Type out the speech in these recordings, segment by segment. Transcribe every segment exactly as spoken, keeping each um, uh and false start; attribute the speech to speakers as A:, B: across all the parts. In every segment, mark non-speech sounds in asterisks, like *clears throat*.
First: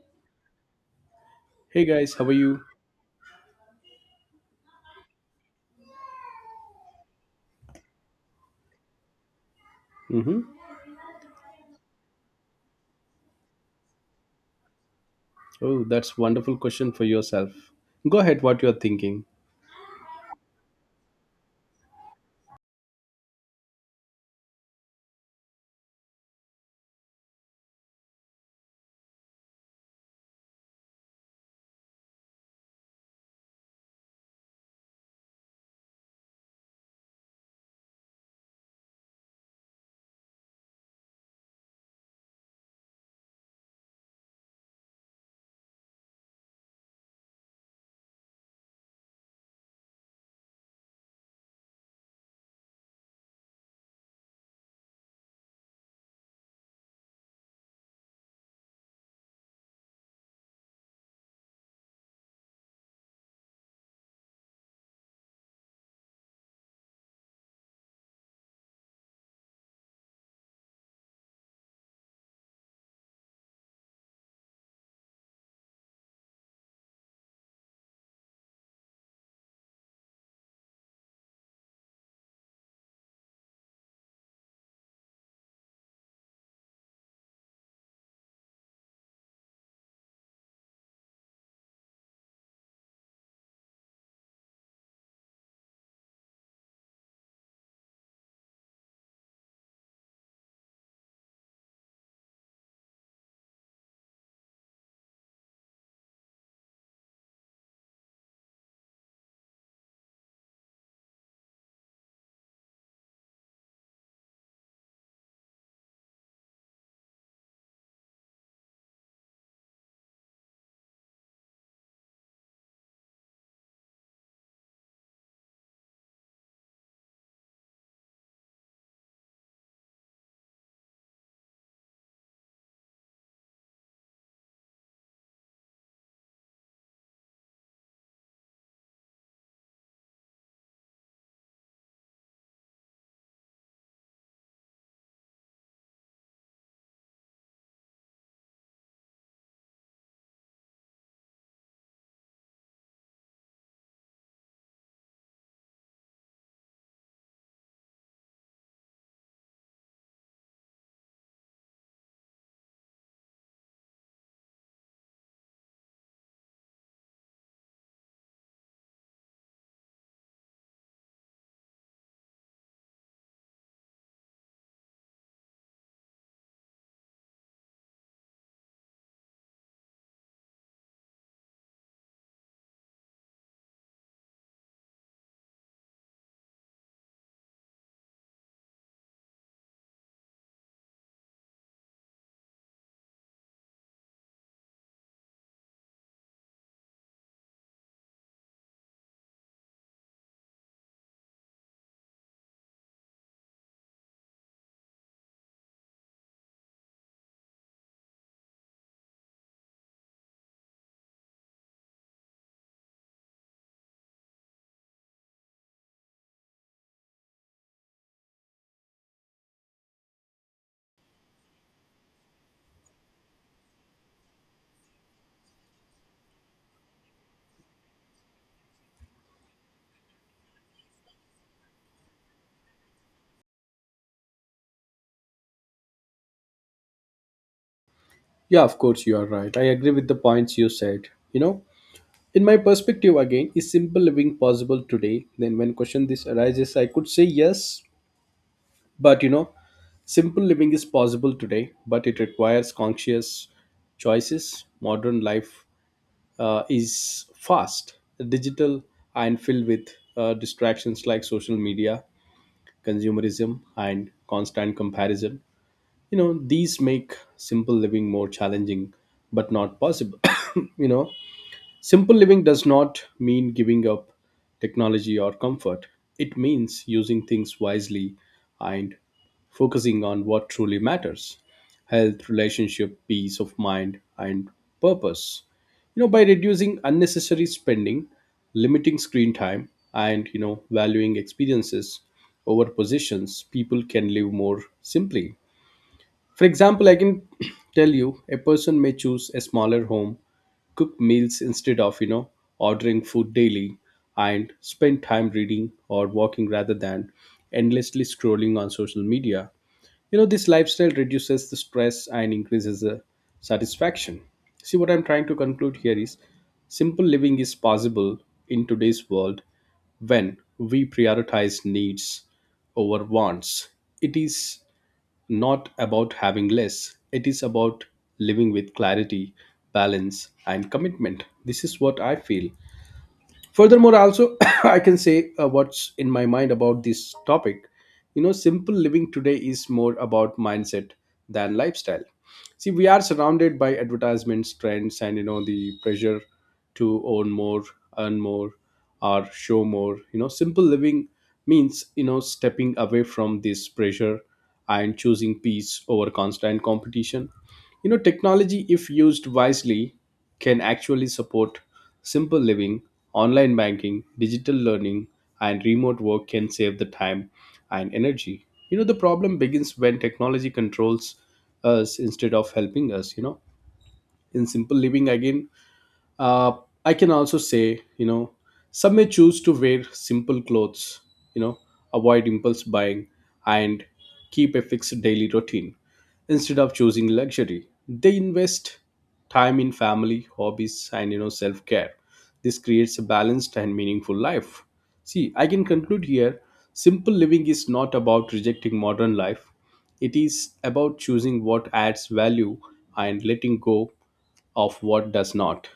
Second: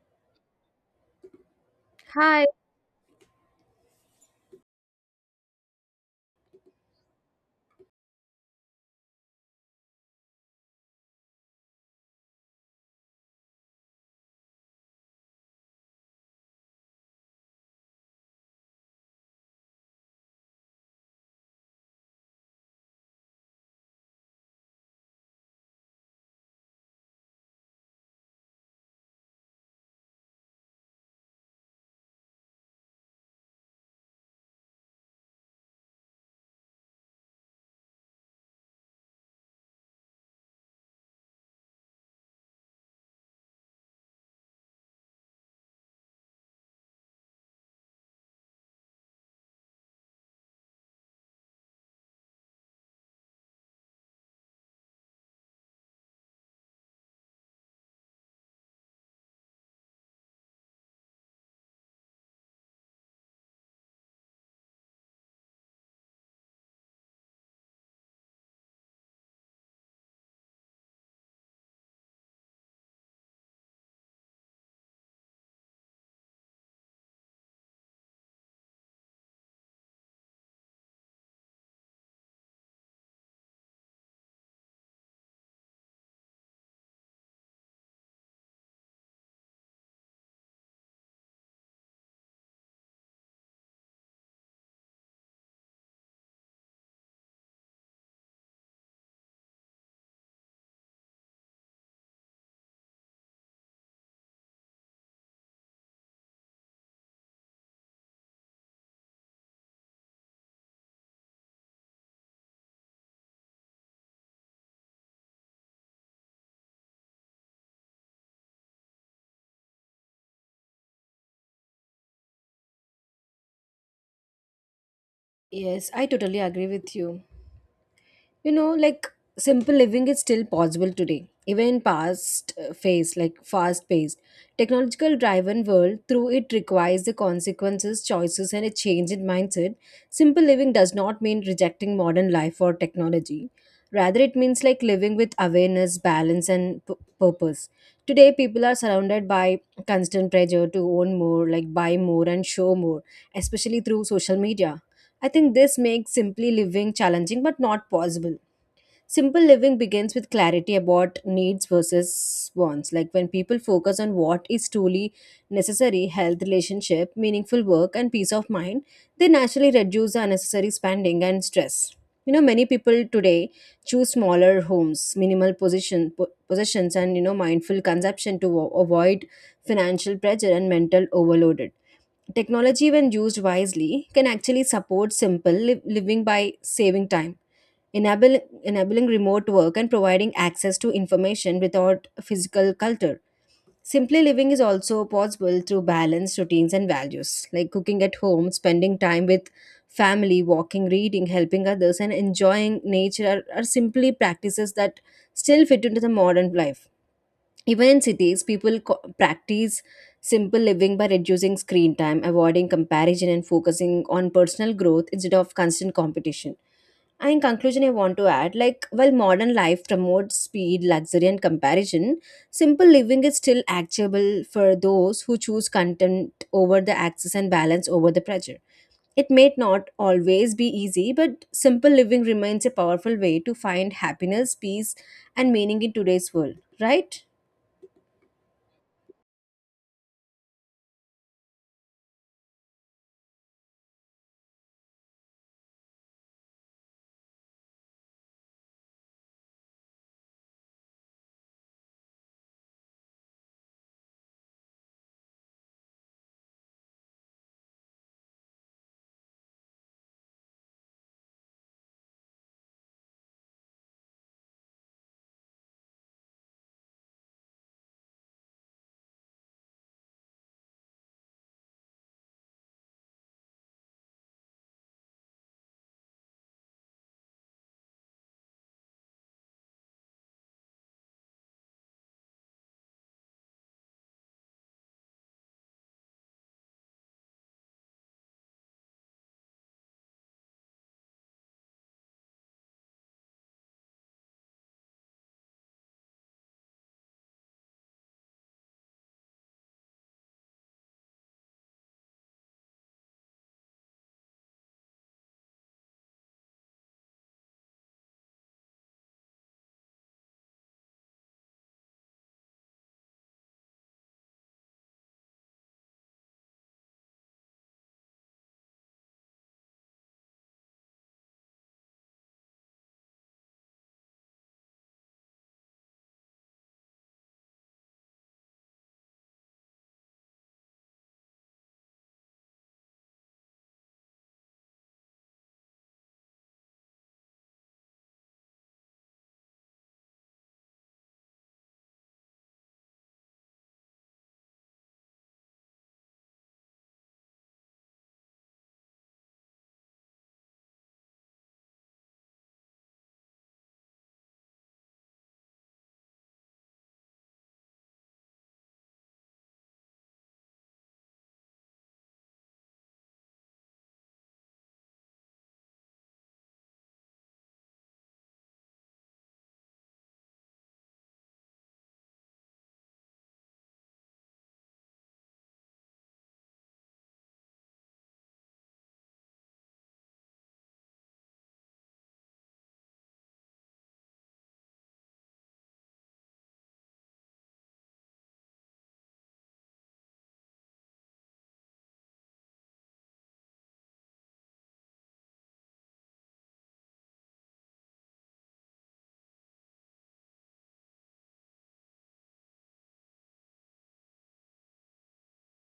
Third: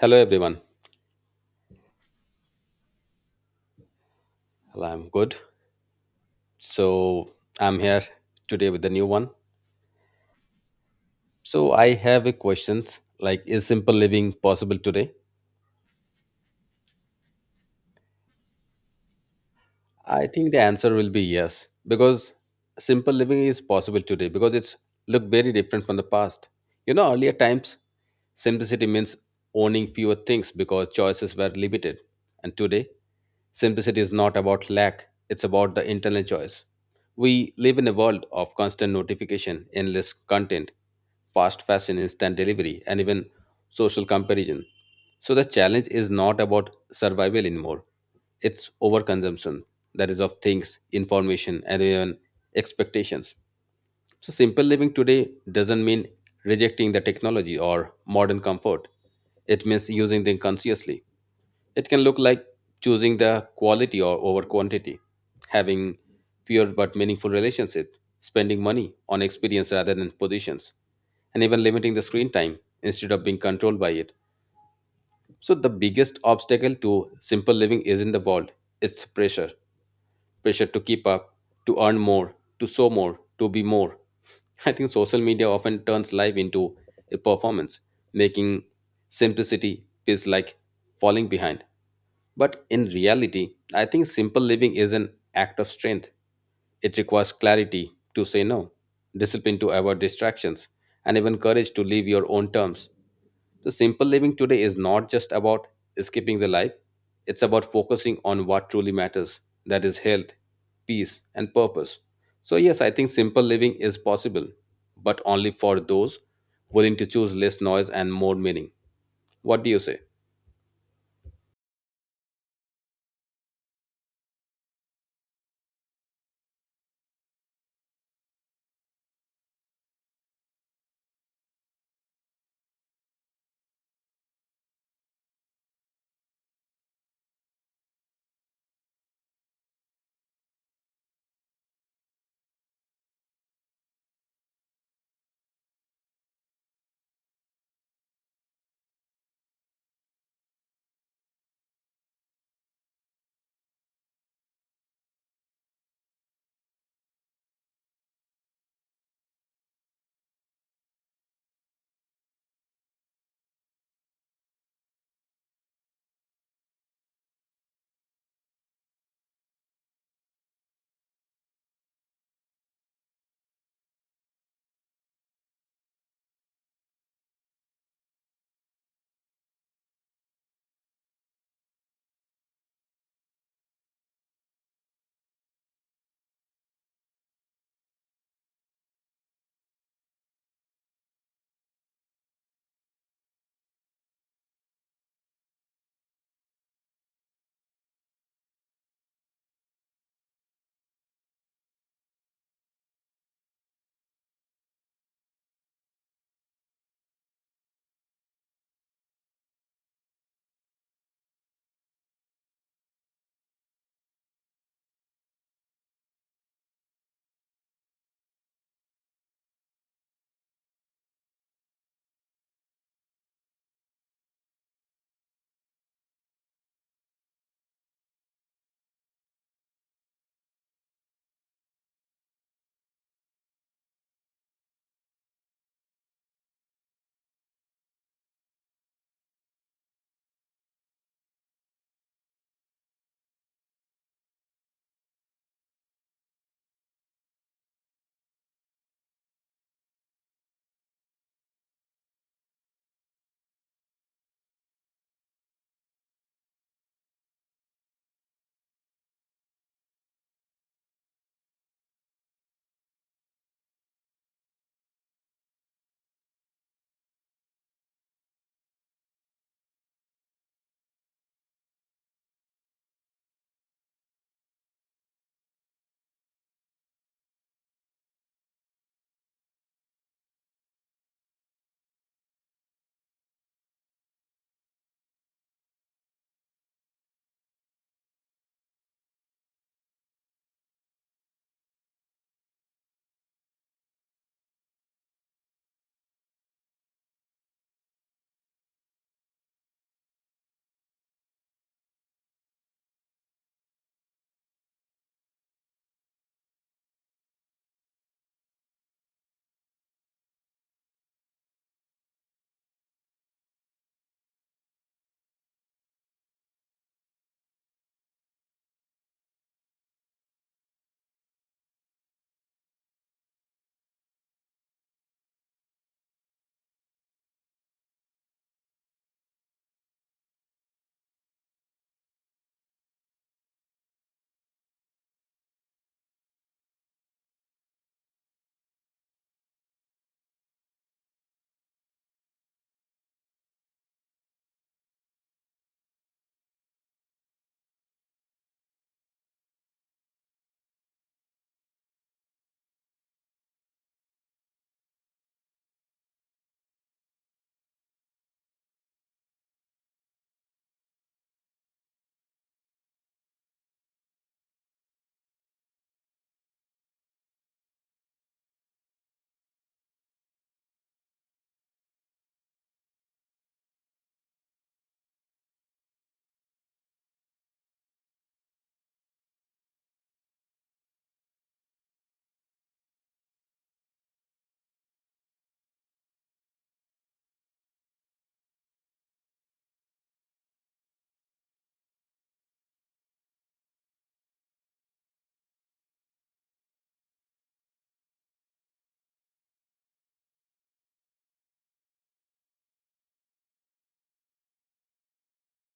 A: Hello, everyone.
B: Hey guys, how are
C: Hi.
B: you?
A: Well, I'm good. So I'm here today with a new one.
B: Mm-hmm.
A: So I have a questions like, is simple living possible today?
B: Oh, that's wonderful question for yourself. Go ahead, what you're thinking.
A: I think the answer will be yes, because simple living is possible today because it's look very different from the past. You know, earlier times, simplicity means owning fewer things because choices were limited, and today, simplicity is not about lack; it's about the internal choice. We live in a world of constant notification, endless content, fast fashion, instant delivery, and even social comparison. So the challenge is not about survival anymore; it's overconsumption that is of things information and even expectations. So simple living today doesn't mean rejecting the technology or modern comfort. It means using them consciously. It can look like choosing the quality or over quantity, having fewer but meaningful relationships, spending money on experience rather than positions, and even limiting the screen time instead of being controlled by it. So the biggest obstacle to simple living isn't the world, it's pressure. Pressure to keep up, to earn more, to show more, to be more. *laughs* I think social media often turns life into a performance, making simplicity feels like falling behind. But in reality, I think simple living is an act of strength. It requires clarity to say no, discipline to avoid distractions, and even courage to live your own terms. So, simple living today is not just about escaping the life, it's about focusing on what truly matters, that is, health, peace, and purpose. So, yes, I think simple living is possible, but only for those willing to choose less noise and more meaning. What do you say?
C: Yes, I totally agree with you. You know, like simple living is still possible today, even in past uh, phase, like fast paced. Technological driven world, through it requires the consequences, choices, and a change in mindset. Simple living does not mean rejecting modern life or technology. Rather, it means like living with awareness, balance, and p- purpose. Today, people are surrounded by constant pressure to own more, like buy more, and show more, especially through social media. I think this makes simply living challenging but not possible. Simple living begins with clarity about needs versus wants. Like when people focus on what is truly necessary health, relationship, meaningful work, and peace of mind, they naturally reduce the unnecessary spending and stress. You know, many people today choose smaller homes, minimal position, po- possessions, and you know, mindful consumption to avo- avoid financial pressure and mental overload. Technology, when used wisely, can actually support simple li- living by saving time, enable- enabling remote work, and providing access to information without physical culture. Simply living is also possible through balanced routines and values, like cooking at home, spending time with family, walking, reading, helping others, and enjoying nature are, are simply practices that still fit into the modern life. Even in cities, people co- practice simple living by reducing screen time, avoiding comparison, and focusing on personal growth instead of constant competition. And in conclusion, I want to add like, while modern life promotes speed, luxury, and comparison, simple living is still actionable for those who choose content over the access and balance over the pressure. It may not always be easy, but simple living remains a powerful way to find happiness, peace, and meaning in today's world, right?
B: Yeah, of course you are right. I agree with the points you said. You know, in my perspective again, is simple living possible today? Then when question this arises, I could say yes, but you know, simple living is possible today, but it requires conscious choices. Modern life uh, is fast, digital, and filled with uh, distractions like social media, consumerism, and constant comparison. You know, these make simple living more challenging but not possible. *coughs* You know, simple living does not mean giving up technology or comfort. It means using things wisely and focusing on what truly matters: health, relationship, peace of mind, and purpose. You know, by reducing unnecessary spending, limiting screen time, and you know, valuing experiences over positions, people can live more simply. For example, I can *clears throat* tell you a person may choose a smaller home, cook meals instead of, you know, ordering food daily, and spend time reading or walking rather than endlessly scrolling on social media. You know, this lifestyle reduces the stress and increases the satisfaction. See, what I'm trying to conclude here is simple living is possible in today's world when we prioritize needs over wants. It is not about having less. It is about living with clarity, balance, and commitment. This is what I feel. Furthermore, also, *coughs* i can say uh, what's in my mind about this topic. You know, simple living today is more about mindset than lifestyle. See, we are surrounded by advertisements, trends, and you know, the pressure to own more, earn more, or show more. You know, simple living means, you know, stepping away from this pressure and choosing peace over constant competition. You know, technology, if used wisely, can actually support simple living. Online banking, digital learning, and remote work can save the time and energy. You know, the problem begins when technology controls us instead of helping us. You know, in simple living, again, uh, i can also say, you know, some may choose to wear simple clothes, you know, avoid impulse buying, and keep a fixed daily routine. Instead of choosing luxury, they invest time in family, hobbies, and you know, self-care. This creates a balanced and meaningful life. See, I can conclude here, simple living is not about rejecting modern life. It is about choosing what adds value and letting go of what does not.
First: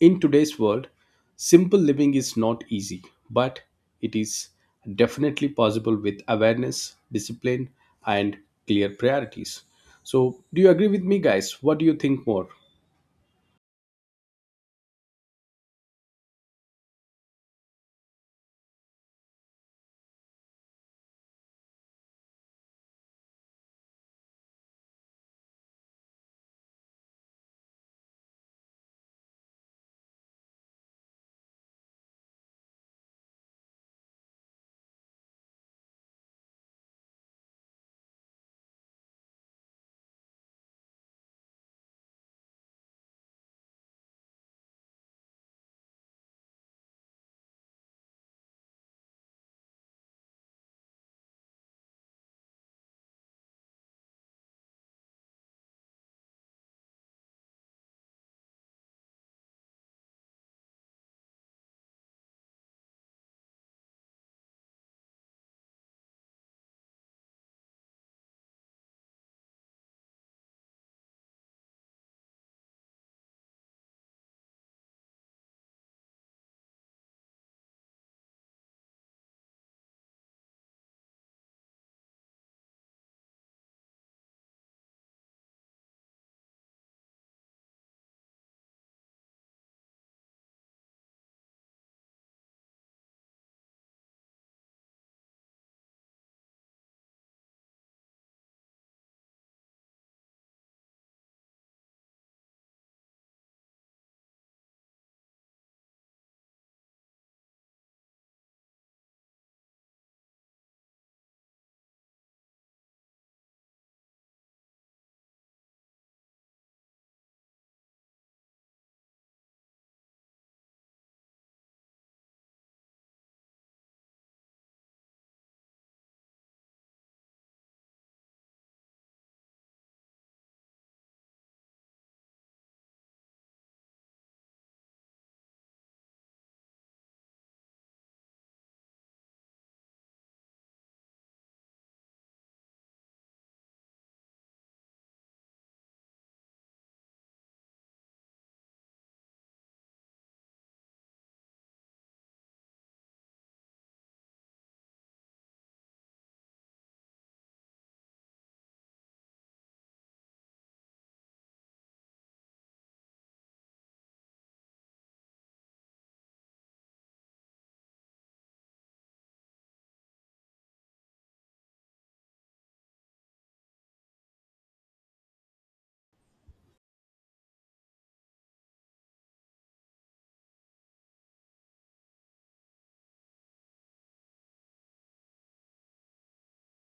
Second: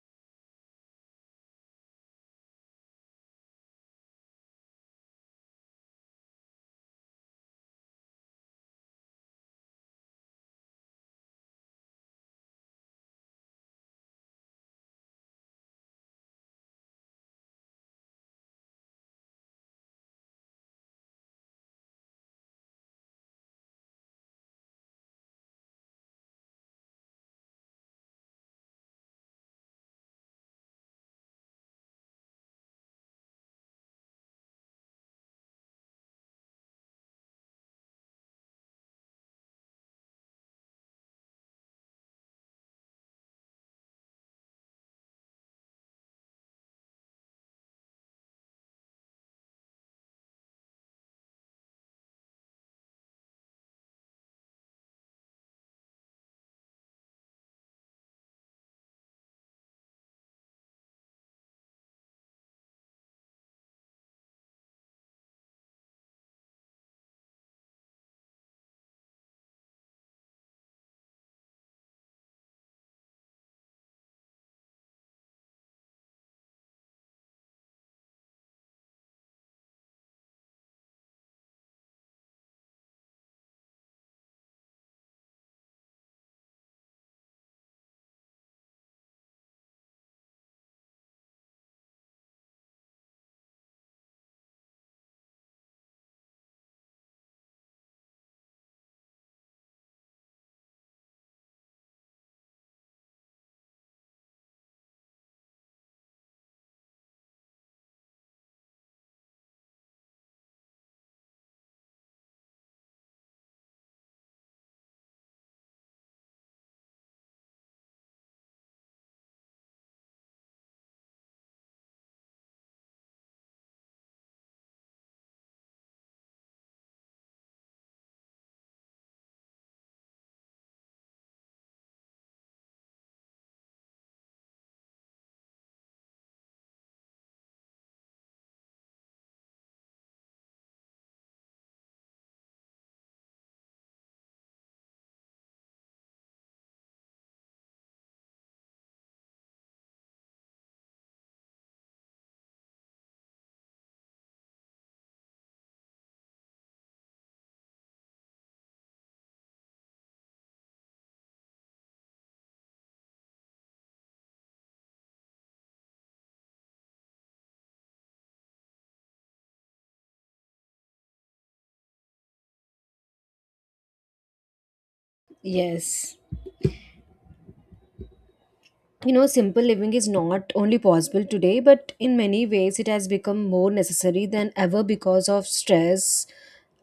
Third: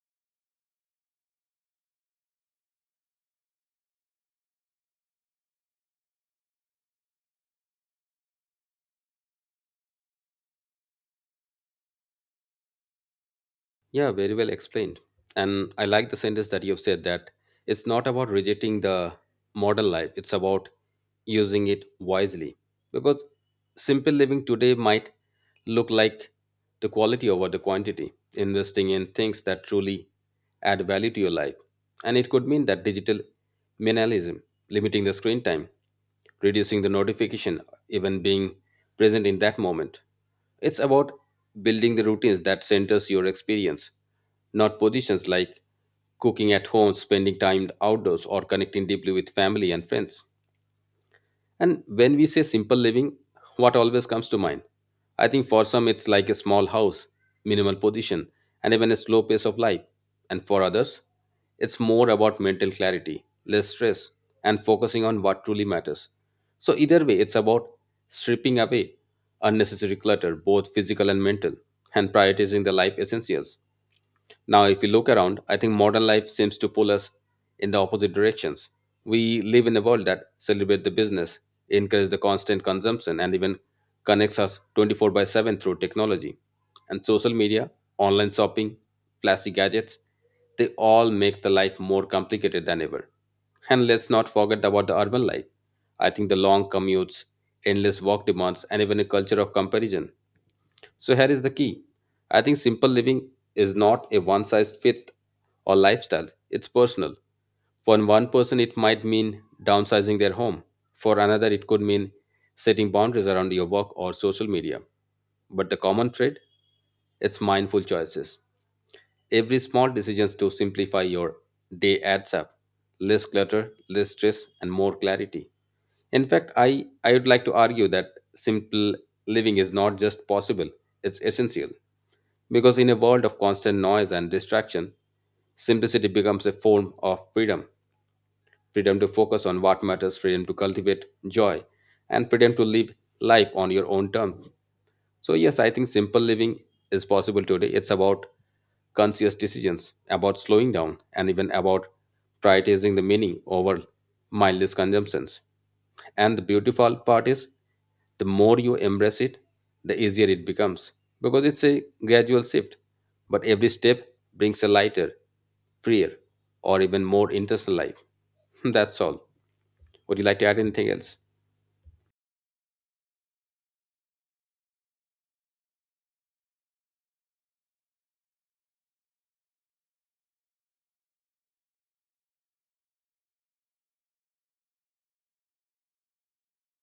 B: In today's world, simple living is not easy, but it is definitely possible with awareness, discipline, and clear priorities. So, do you agree with me, guys? What do you think more?
A: Yeah, very well explained. And I like the sentence that you've said that it's not about rejecting the modern life, it's about using it wisely. Because simple living today might look like the quality over the quantity, investing in things that truly add value to your life. And it could mean that digital minimalism, limiting the screen time, reducing the notification, even being present in that moment. It's about building the routines that centers your experience, not positions, like cooking at home, spending time outdoors, or connecting deeply with family and friends. And when we say simple living, what always comes to mind? I think for some it's like a small house, minimal position, and even a slow pace of life. And for others, it's more about mental clarity, less stress, and focusing on what truly matters. So, either way, it's about stripping away unnecessary clutter, both physical and mental, and prioritizing the life essentials. Now, if we look around, I think modern life seems to pull us in the opposite directions. We live in a world that celebrates the business, encourages the constant consumption, and even connects us twenty-four by seven through technology. And social media, online shopping, flashy gadgets, they all make the life more complicated than ever. And let's not forget about the urban life. I think the long commutes, endless work demands, and even a culture of comparison. So here is the key. I think simple living is not a one size fits or lifestyle. It's personal. For one person it might mean downsizing their home. For another it could mean setting boundaries around your work or social media. But the common thread, it's mindful choices. Every small decisions to simplify your day adds up. Less clutter, less stress, and more clarity. In fact, I, I would like to argue that simple living is not just possible, it's essential. Because in a world of constant noise and distraction, simplicity becomes a form of freedom, freedom to focus on what matters, freedom to cultivate joy, and freedom to live life on your own terms. So, yes, I think simple living is possible today. It's about conscious decisions, about slowing down, and even about prioritizing the meaning over mindless consumptions. And the beautiful part is, the more you embrace it, the easier it becomes because it's a gradual shift. But every step brings a lighter, freer, or even more interesting life. *laughs* That's all. Would you like to add anything else?
C: Yes. You know, simple living is not only possible today, but in many ways it has become more necessary than ever because of stress,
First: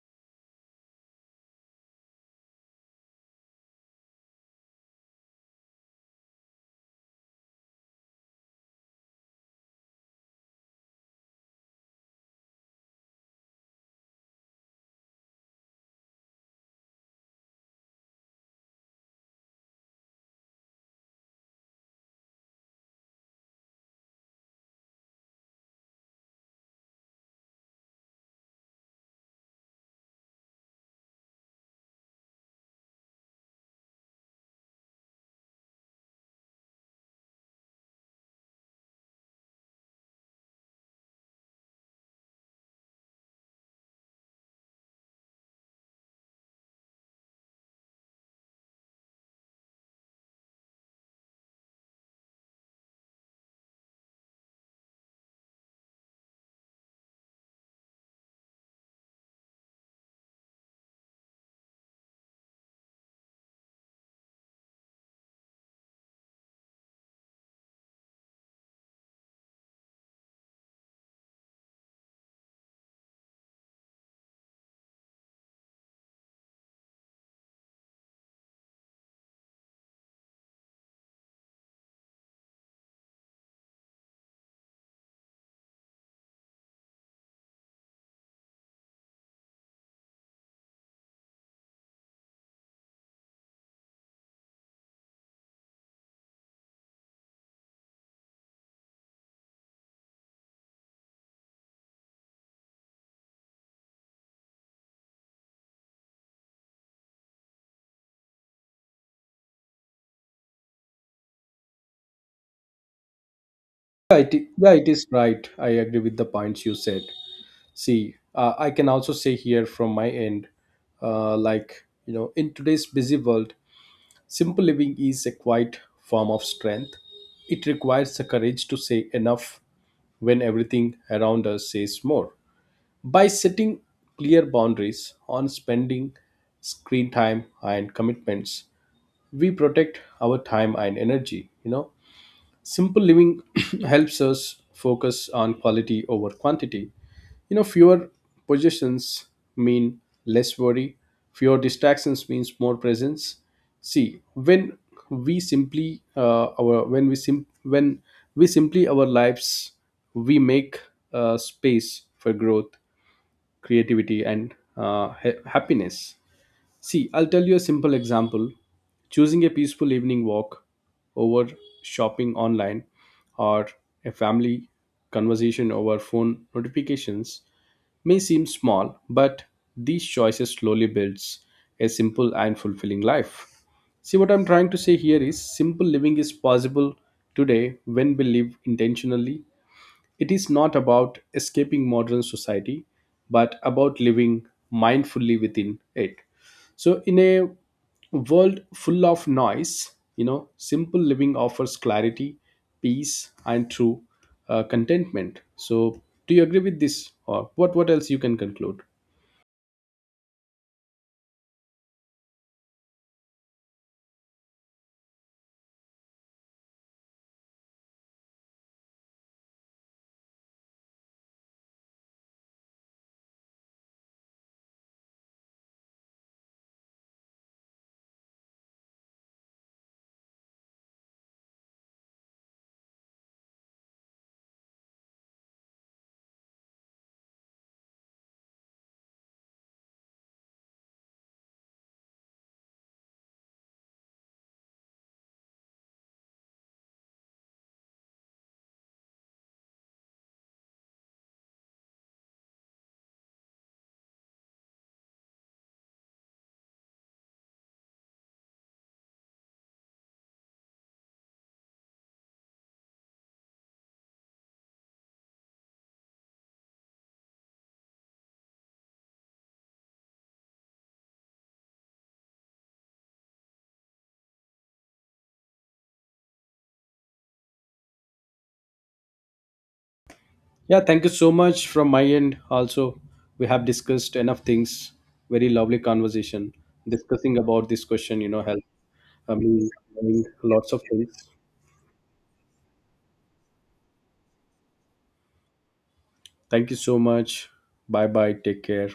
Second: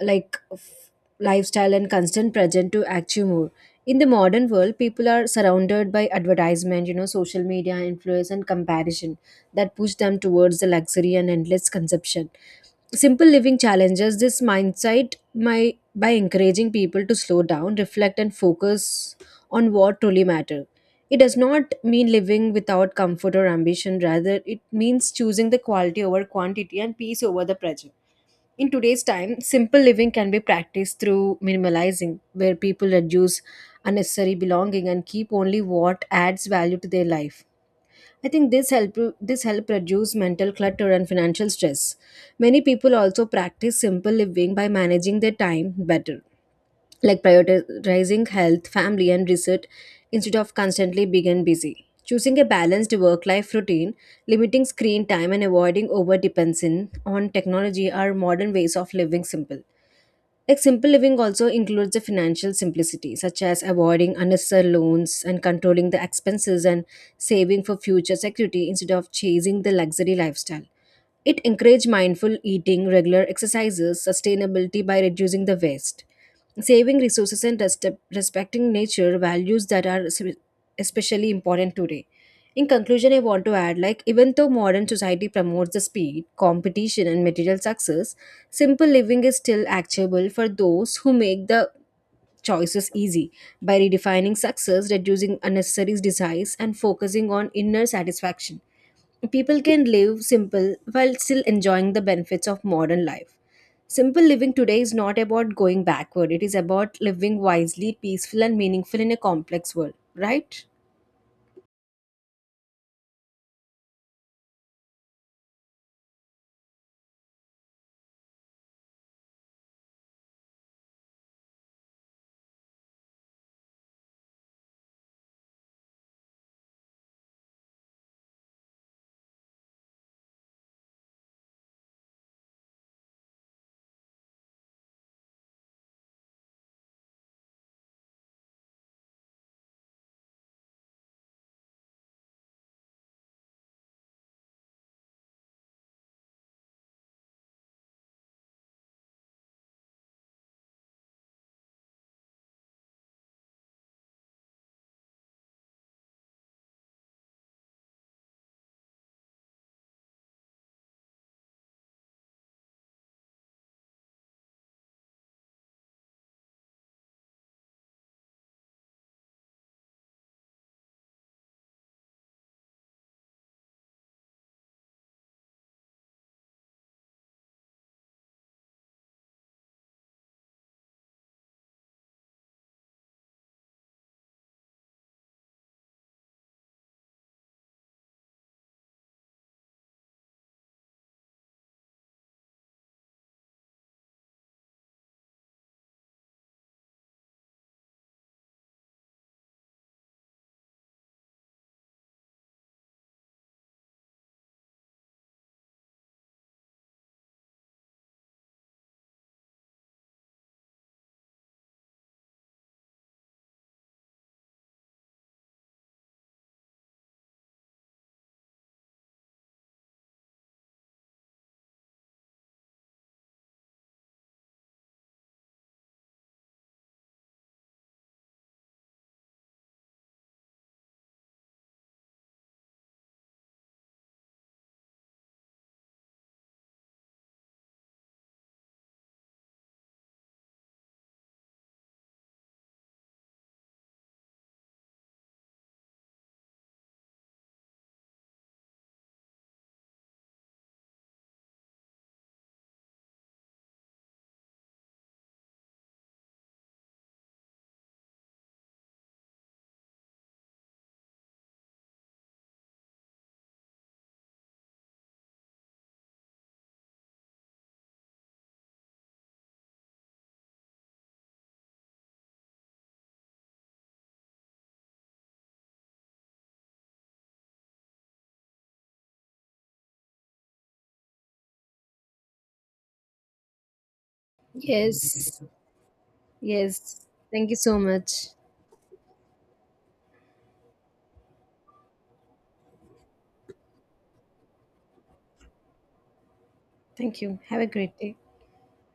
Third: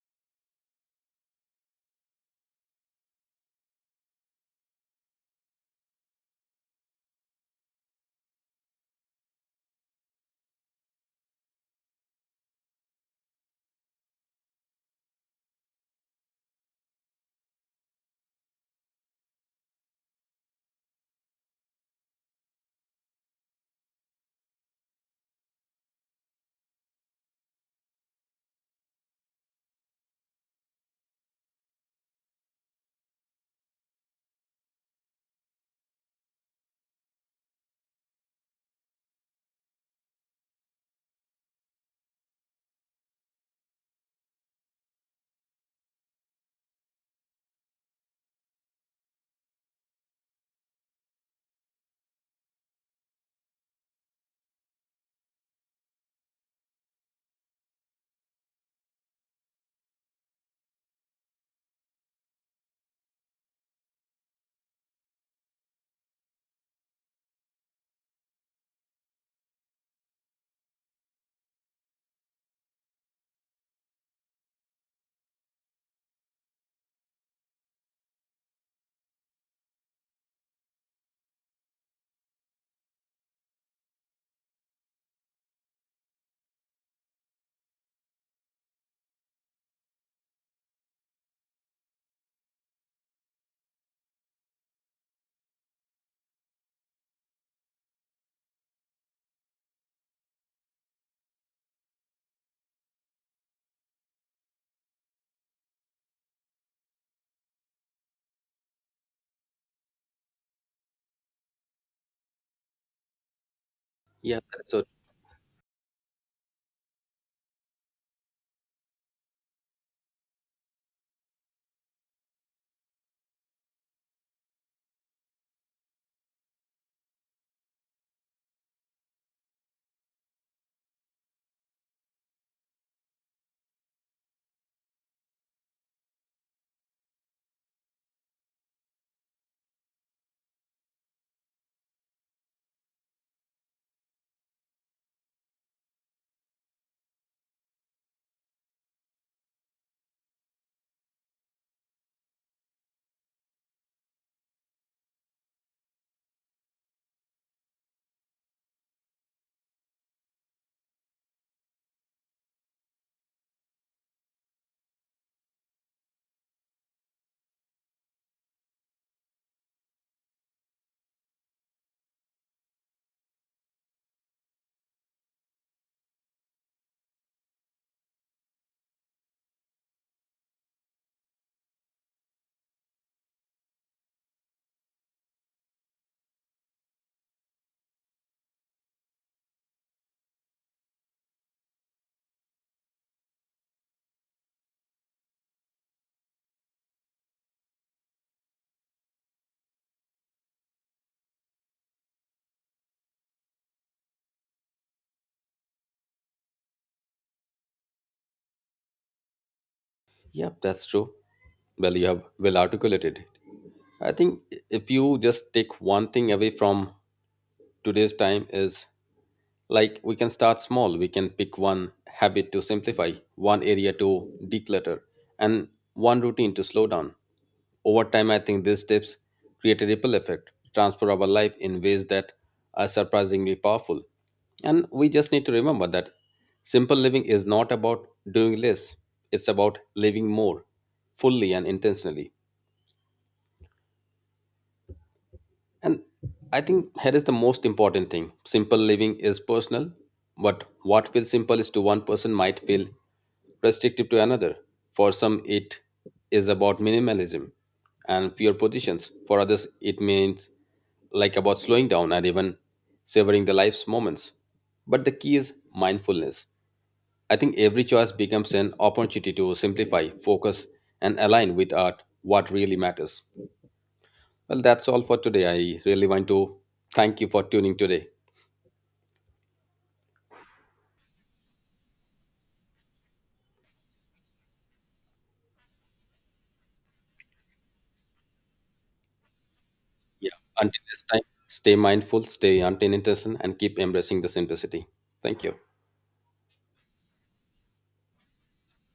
C: like f- lifestyle, and constant pressure to achieve more. In the modern world, people are surrounded by advertisement, you know, social media influence, and comparison that push them towards the luxury and endless consumption. Simple living challenges this mindset by, by encouraging people to slow down, reflect, and focus on what truly matters. It does not mean living without comfort or ambition, rather, it means choosing the quality over quantity and peace over the pressure. In today's time, simple living can be practiced through minimalizing, where people reduce unnecessary belonging and keep only what adds value to their life. I think this help this help reduce mental clutter and financial stress. Many people also practice simple living by managing their time better like prioritizing health, family, and research instead of constantly being and busy. Choosing a balanced work life routine, limiting screen time, and avoiding over dependence on technology are modern ways of living simple. Like simple living also includes the financial simplicity, such as avoiding unnecessary loans and controlling the expenses and saving for future security instead of chasing the luxury lifestyle. It encourages mindful eating, regular exercises, sustainability by reducing the waste. Saving resources and res- respecting nature values that are s- especially important today. In conclusion, I want to add like, even though modern society promotes the speed, competition, and material success, simple living is still actionable for those who make the choices easy by redefining success, reducing unnecessary desires, and focusing on inner satisfaction. People can live simple while still enjoying the benefits of modern life. Simple living today is not about going backward, it is about living wisely, peaceful, and meaningful in a complex world, right?
B: Yeah, it,
A: Yeah,
B: i-
A: that's
B: yeah,
A: so.
B: it is right. I agree with the points you said. See, uh, I can also say here from my end, uh, like, you know, in today's busy world, simple living is a quiet form of strength. It requires the courage to say enough when everything around us says more. By setting clear boundaries on spending, screen time, and commitments, we protect our time and energy, you know. Simple living *clears throat* helps us focus on quality over quantity. You know, fewer possessions mean less worry, fewer distractions means more presence. See, when we simply uh, our when we sim- when we simply our lives, we make uh, space for growth, creativity, and uh, ha- happiness. See, I'll tell you a simple example. Choosing a peaceful evening walk over shopping online, or a family conversation over phone notifications, may seem small, but these choices slowly builds a simple and fulfilling life. See, what I'm trying to say here is simple living is possible today when we live intentionally. It is not about escaping modern society, but about living mindfully within it. So, in a world full of noise, you know, simple living offers clarity, peace, and true uh, contentment. So, do you agree with this, or what? What else you can conclude?
A: Yeah, that's true. Well, you have well articulated. I think if you just take one thing away from today's time is, like, we can start small. We can pick one habit to simplify, one area to declutter, and one routine to slow down. Over time, I think these tips create a ripple effect, transfer our life in ways that are surprisingly powerful. And we just need to remember that simple living is not about doing less, it's about living more fully and intentionally. And I think here is the most important thing, simple living is personal, but what feels simple is to one person might feel restrictive to another. For some, it is about minimalism and fewer positions. For others, it means like about slowing down and even savoring the life's moments. But the key is mindfulness. I think every choice becomes an opportunity to simplify, focus, and align with art what really matters. Well, that's all for today. I really want to thank you for tuning today.
B: Yeah, thank you so much from my end. Also, we have discussed enough things.
C: Yes.
B: Very lovely conversation
C: Yes.
B: discussing
C: Thank you
B: about
C: so
B: this question.
C: much.
B: You know, health. I mean, doing
A: Yeah.
B: lots
A: Until
B: of
A: this time,
B: things.
A: stay mindful, stay attention, and keep embracing the simplicity. Thank you.
B: Thank you so
C: Thank you.
B: much.
C: Have a great
B: Bye
C: day.
B: bye. Take care.